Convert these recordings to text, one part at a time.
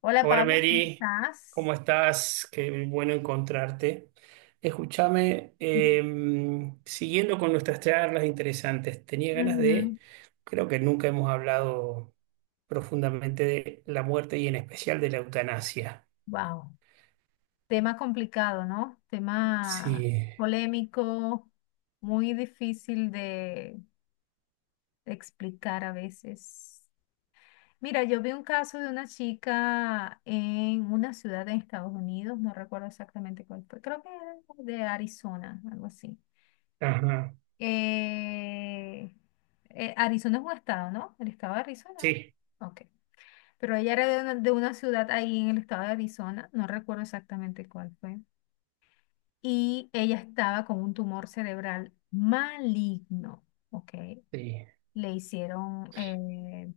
Hola Hola Pablo, ¿cómo Mary, estás? ¿cómo estás? Qué bueno encontrarte. Escúchame, siguiendo con nuestras charlas interesantes, tenía ganas de, Ujú. creo que nunca hemos hablado profundamente de la muerte y en especial de la eutanasia. Wow, tema complicado, ¿no? Tema Sí, polémico, muy difícil de explicar a veces. Mira, yo vi un caso de una chica en una ciudad en Estados Unidos, no recuerdo exactamente cuál fue, creo que era de Arizona, algo así. ajá, Eh, Arizona es un estado, ¿no? El estado de Arizona, ¿eh? sí, Ok. Pero ella era de una ciudad ahí en el estado de Arizona, no recuerdo exactamente cuál fue. Y ella estaba con un tumor cerebral maligno, ¿ok? sí, Le hicieron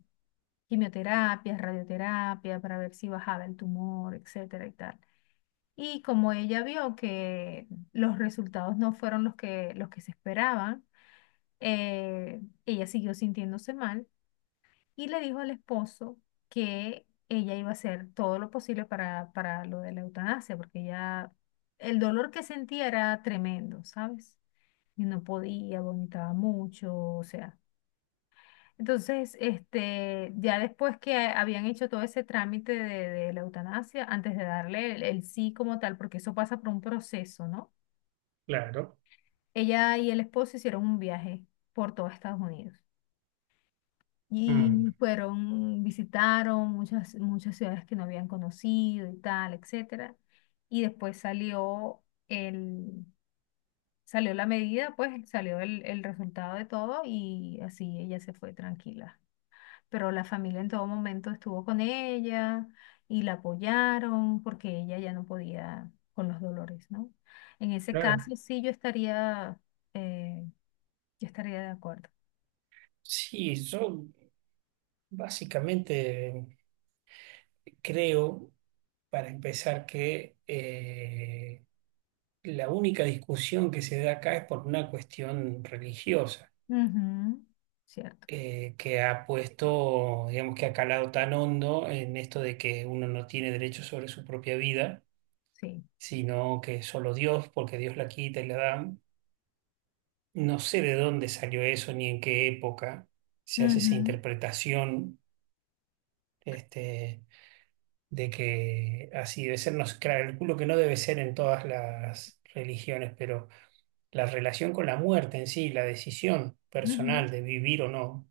quimioterapias, radioterapia para ver si bajaba el tumor, etcétera y tal. Y como ella vio que los resultados no fueron los que se esperaban, ella siguió sintiéndose mal y le dijo al esposo que ella iba a hacer todo lo posible para lo de la eutanasia, porque ella, el dolor que sentía era tremendo, ¿sabes? Y no podía, vomitaba mucho, o sea. Entonces, este, ya después que habían hecho todo ese trámite de la eutanasia, antes de darle el sí como tal, porque eso pasa por un proceso, ¿no? claro, Ella y el esposo hicieron un viaje por todo Estados Unidos. mm, Y fueron, visitaron muchas, muchas ciudades que no habían conocido y tal, etcétera. Y después salió el, salió la medida, pues salió el resultado de todo y así ella se fue tranquila. Pero la familia en todo momento estuvo con ella y la apoyaron porque ella ya no podía con los dolores, ¿no? En ese claro. caso sí eh, yo estaría de acuerdo. Sí, yo básicamente creo, para empezar, que... La única discusión que se da acá es por una cuestión religiosa, Ujú, cierto, que ha puesto, digamos que ha calado tan hondo en esto de que uno no tiene derecho sobre su propia vida, sí. sino que solo Dios, porque Dios la quita y la da. No sé de dónde salió eso ni en qué época se hace esa Ujú. interpretación, este, de que así debe ser. No, sé, calculo que no debe ser en todas las religiones, pero la relación con la muerte en sí, la decisión Ujú. personal de vivir o no,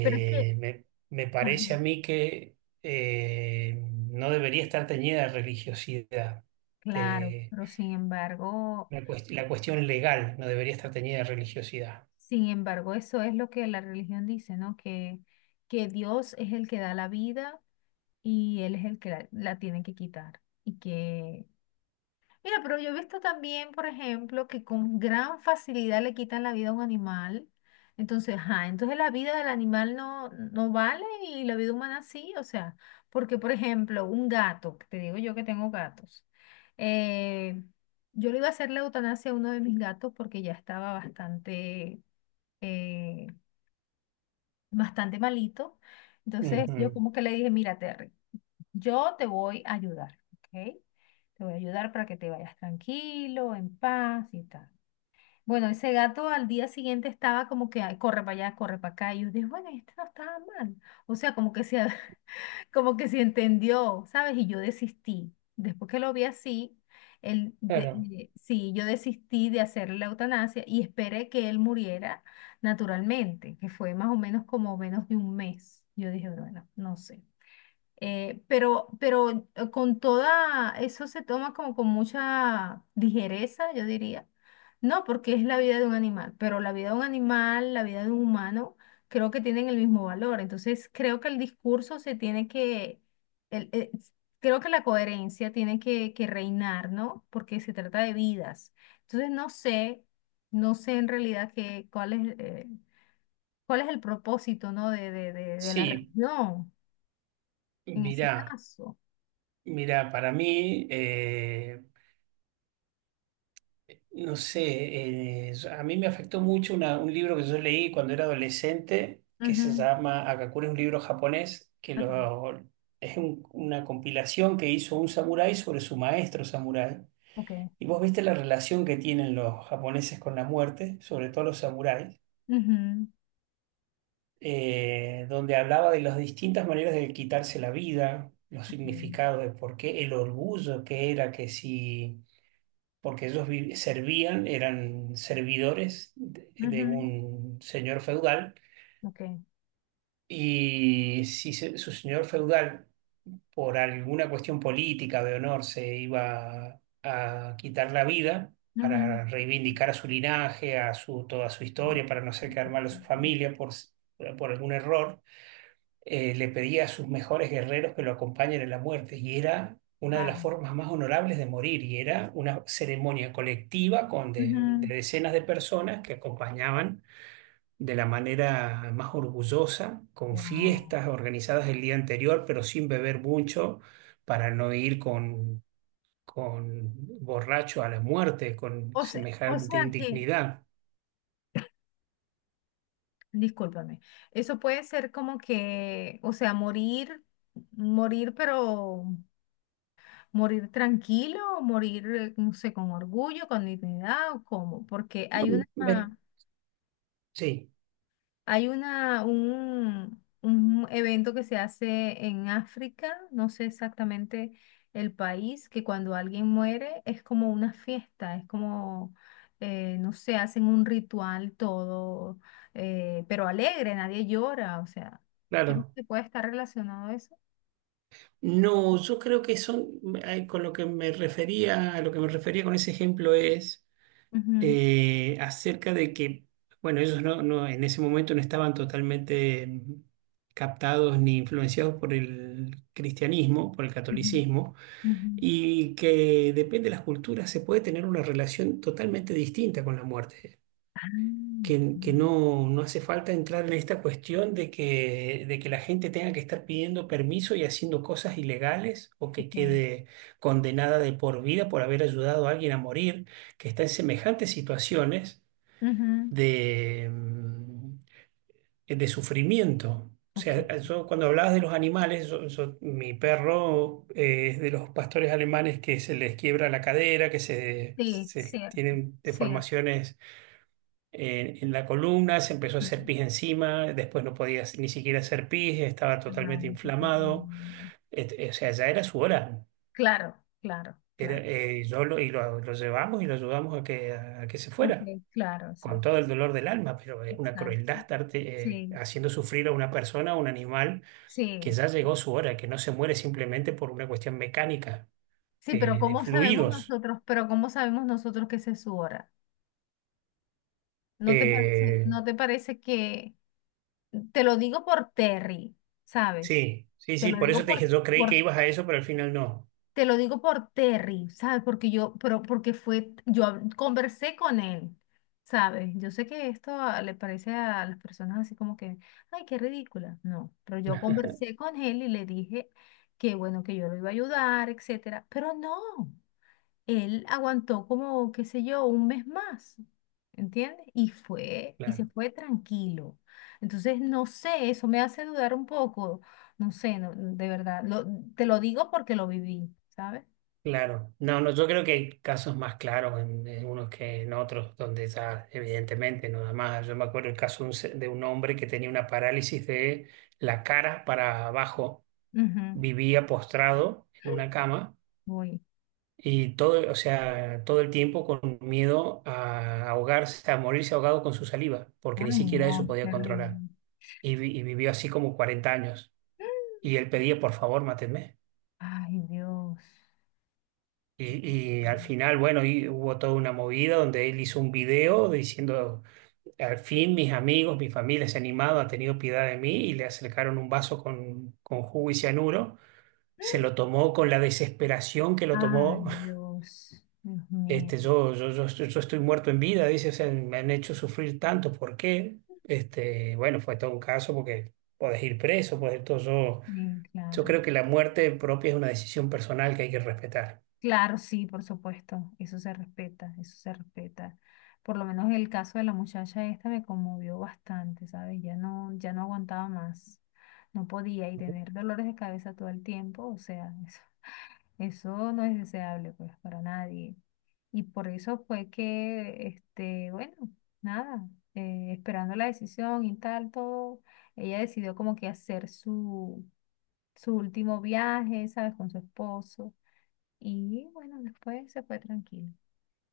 Pero es que, me, me ajá, parece a mí que eh, no debería estar teñida de religiosidad. claro, de- pero sin embargo, la cuestión legal no debería estar teñida de religiosidad. sin embargo, eso es lo que la religión dice, ¿no? Que Dios es el que da la vida y Él es el que la tiene que quitar. Y que mira, pero yo he visto también, por ejemplo, que con gran facilidad le quitan la vida a un animal. Entonces, ajá, entonces la vida del animal no, no vale y la vida humana sí. O sea, porque, por ejemplo, un gato, que te digo yo que tengo gatos, eh, yo le iba a hacer la eutanasia a uno de mis gatos porque ya estaba bastante, eh, bastante malito. Entonces, yo Ujú, como que le dije, mírate yo te voy a ayudar, ¿ok? Te voy a ayudar para que te vayas tranquilo, en paz y tal. Bueno, ese gato al día siguiente estaba como que "Ay, corre para allá, corre para acá". Y yo dije, bueno, este no estaba mal. O sea, como que se, como que se entendió, ¿sabes? Y yo desistí. Después que lo vi así, claro, sí, yo desistí de hacerle la eutanasia y esperé que él muriera naturalmente, que fue más o menos como menos de un mes. Yo dije, bueno, no sé. Pero con toda, eso se toma como con mucha ligereza, yo diría. No, porque es la vida de un animal, pero la vida de un animal, la vida de un humano, creo que tienen el mismo valor. Entonces, creo que el discurso se tiene que, el- eh, s- creo que la coherencia tiene que reinar, ¿no? Porque se trata de vidas. Entonces, no sé, no sé en realidad qué, cuál es el propósito, ¿no? De la sí, religión en ese mirá, caso. mirá, para mí... No sé, a mí me afectó mucho un libro que yo leí cuando era adolescente, que se Ujú, llama Akakure, es un libro japonés, es una compilación que hizo un samurái sobre su maestro samurái. ok, Y vos viste la relación que tienen los japoneses con la muerte, sobre todo los samuráis, ujú, donde hablaba de las distintas maneras de quitarse la vida, los ok, significados de por qué, el orgullo que era que si porque ellos servían, eran servidores de ujú, un señor feudal, ok, y si su señor feudal, por alguna cuestión política de honor, se iba a quitar la vida ujú, para reivindicar a su linaje, a su, toda su historia, para no hacer quedar mal a su familia por algún error le pedía a sus mejores guerreros que lo acompañen en la muerte, y era una de las wow. formas más honorables de morir, y era una ceremonia colectiva de Ujú. decenas de personas que acompañaban de la manera más orgullosa, con Wow. fiestas organizadas el día anterior, pero sin beber mucho para no ir con borracho a la muerte, con O sea, o semejante sea que, indignidad. discúlpame, eso puede ser como que, o sea, morir, morir, pero morir tranquilo, o morir, no sé, con orgullo, con dignidad o cómo, porque hay una, Ver, sí, hay una, un evento que se hace en África, no sé exactamente el país, que cuando alguien muere es como una fiesta, es como, no sé, hacen un ritual todo, pero alegre, nadie llora, o sea, ¿crees claro. que puede estar relacionado a eso? No, yo creo que son, con lo que me refería, a lo que me refería con ese ejemplo es Ujú, acerca de que, bueno, ellos no, no, en ese momento no estaban totalmente captados ni influenciados por el cristianismo, por el ujú, catolicismo, ujú. y que depende de las culturas se puede tener una relación totalmente distinta con la muerte Ah, que mm, no, no hace falta entrar en esta cuestión de que la gente tenga que estar pidiendo permiso y haciendo cosas ilegales o que ok. quede condenada de por vida por haber ayudado a alguien a morir, que está en semejantes situaciones Ujú, de, de sufrimiento. O ok. sea, yo cuando hablabas de los animales, mi perro es de los pastores alemanes que se les quiebra la cadera, Sí, se cierto, tienen cierto. deformaciones en la columna, se empezó a Sí. hacer pis encima, después no podía ni siquiera hacer pis, estaba totalmente Ay, qué inflamado. terrible. O sea, ya era su hora. Claro, claro, claro. Yo lo, lo llevamos y lo ayudamos a que se fuera, Ok, claro, con exacto, todo el dolor del alma, pero es una crueldad exacto. estarte Sí, haciendo sufrir a una persona, a un animal, que sí. ya llegó su hora, que no se muere simplemente por una cuestión mecánica Sí, pero de fluidos. Pero ¿cómo sabemos nosotros que esa es su hora? Eh, ¿no te parece que, te lo digo por Terry, ¿sabes? sí, sí, Te sí, lo por digo eso te dije, por, yo creí que por ibas a eso, pero al final no. Te lo digo por Terry, ¿sabes? Porque yo, pero porque fue, conversé con él, ¿sabes? Yo sé que esto le parece a las personas así como que, ay, qué ridícula. No, pero yo conversé con él y le dije que bueno, que yo lo iba a ayudar, etcétera. Pero no él aguantó como, qué sé yo, un mes más, ¿entiendes? Y fue, y se Claro. fue tranquilo. Entonces, no sé, eso me hace dudar un poco, no sé, no, de verdad, te lo digo porque lo viví, ¿sabes? Claro, no, no, yo creo que hay casos más claros en unos que en otros, donde ya evidentemente no da más. Yo me acuerdo el caso de de un hombre que tenía una parálisis de la cara para abajo, Ujú. vivía postrado en una cama Uy, y todo, o sea, todo el tiempo con miedo a ahogarse, a morirse ahogado con su saliva, porque ni ay, siquiera no, eso podía controlar. terrible. Y, y vivió así como 40 años. Y él pedía, por favor, mátenme. Ay, Dios. Y al final, bueno, y hubo toda una movida donde él hizo un video diciendo, al fin mis amigos, mi familia se ha animado, ha tenido piedad de mí y le acercaron un vaso con jugo y cianuro. Se lo tomó con la desesperación que lo Ay, tomó. Dios. Dios mío. Yo estoy muerto en vida, dice, o sea, me han hecho sufrir tanto, ¿por qué? Este, bueno, fue todo un caso porque podés ir preso, podés todo. Yo, Sí, yo claro. creo que la muerte propia es una decisión personal que hay que respetar. Claro, sí, por supuesto, eso se respeta, eso se respeta. Por lo menos el caso de la muchacha esta me conmovió bastante, ¿sabes? Ya no, ya no aguantaba más, no podía y tener dolores de cabeza todo el tiempo, o sea, eso no es deseable pues para nadie. Y por eso fue que, este, bueno, nada, esperando la decisión y tal, todo, ella decidió como que hacer su, su último viaje, ¿sabes? Con su esposo. Y bueno, después se fue tranquilo,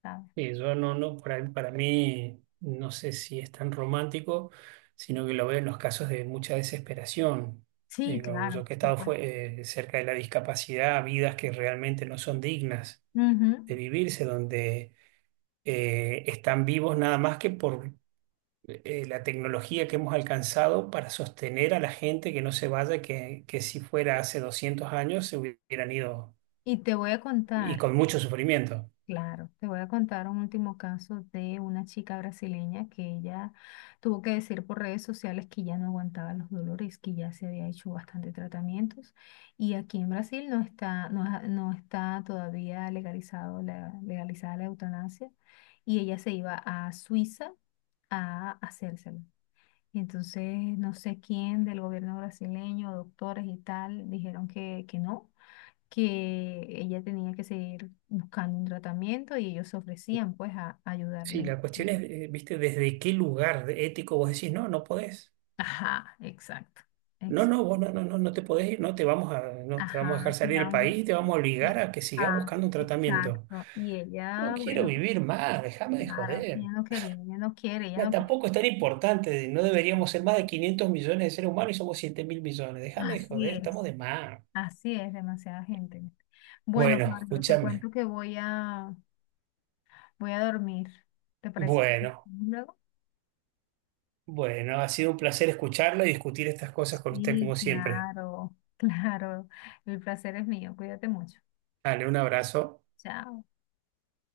¿sabes? Sí, yo no, no, para mí no sé si es tan romántico, sino que lo veo en los casos de mucha desesperación. Sí, Digo, claro, yo que he por estado supuesto. Cerca de la discapacidad, vidas que realmente no son dignas Ujú. de vivirse, donde están vivos nada más que por la tecnología que hemos alcanzado para sostener a la gente que no se vaya, que si fuera hace 200 años se hubieran ido Y te voy a y contar, con mucho sufrimiento. claro, te voy a contar un último caso de una chica brasileña que ella tuvo que decir por redes sociales que ya no aguantaba los dolores, que ya se había hecho bastante tratamientos. Y aquí en Brasil no está todavía legalizado legalizada la eutanasia. Y ella se iba a Suiza a hacérselo. Y entonces no sé quién del gobierno brasileño, doctores y tal, dijeron que no, que ella tenía que seguir buscando un tratamiento y ellos se ofrecían pues a, Sí, ayudarle. la cuestión es, viste, desde qué lugar ético vos decís, no, no podés. Ajá, exacto, No, no, exacto. vos no, no, no, no te podés ir, no te vamos a, no te vamos Ajá, a dejar salir del digamos, país, te vamos a eh, obligar a que sigas ajá, buscando un tratamiento. exacto. Y No ella, quiero bueno, vivir más, déjame de claro, joder. ella no quería, ella no quiere, ella No, no quiere. tampoco es tan importante, no deberíamos ser más de 500 millones de seres humanos y somos 7 mil millones. Déjame de Así joder, estamos es, de más. así es, demasiada gente. Bueno, Bueno, Pablo, te cuento escúchame. que voy a, voy a dormir. ¿Te parece si continuamos Bueno, luego? bueno, ha sido un placer escucharlo y discutir estas cosas con usted Sí, como siempre. claro, claro. El placer es mío. Cuídate mucho. Dale, un abrazo. Chao.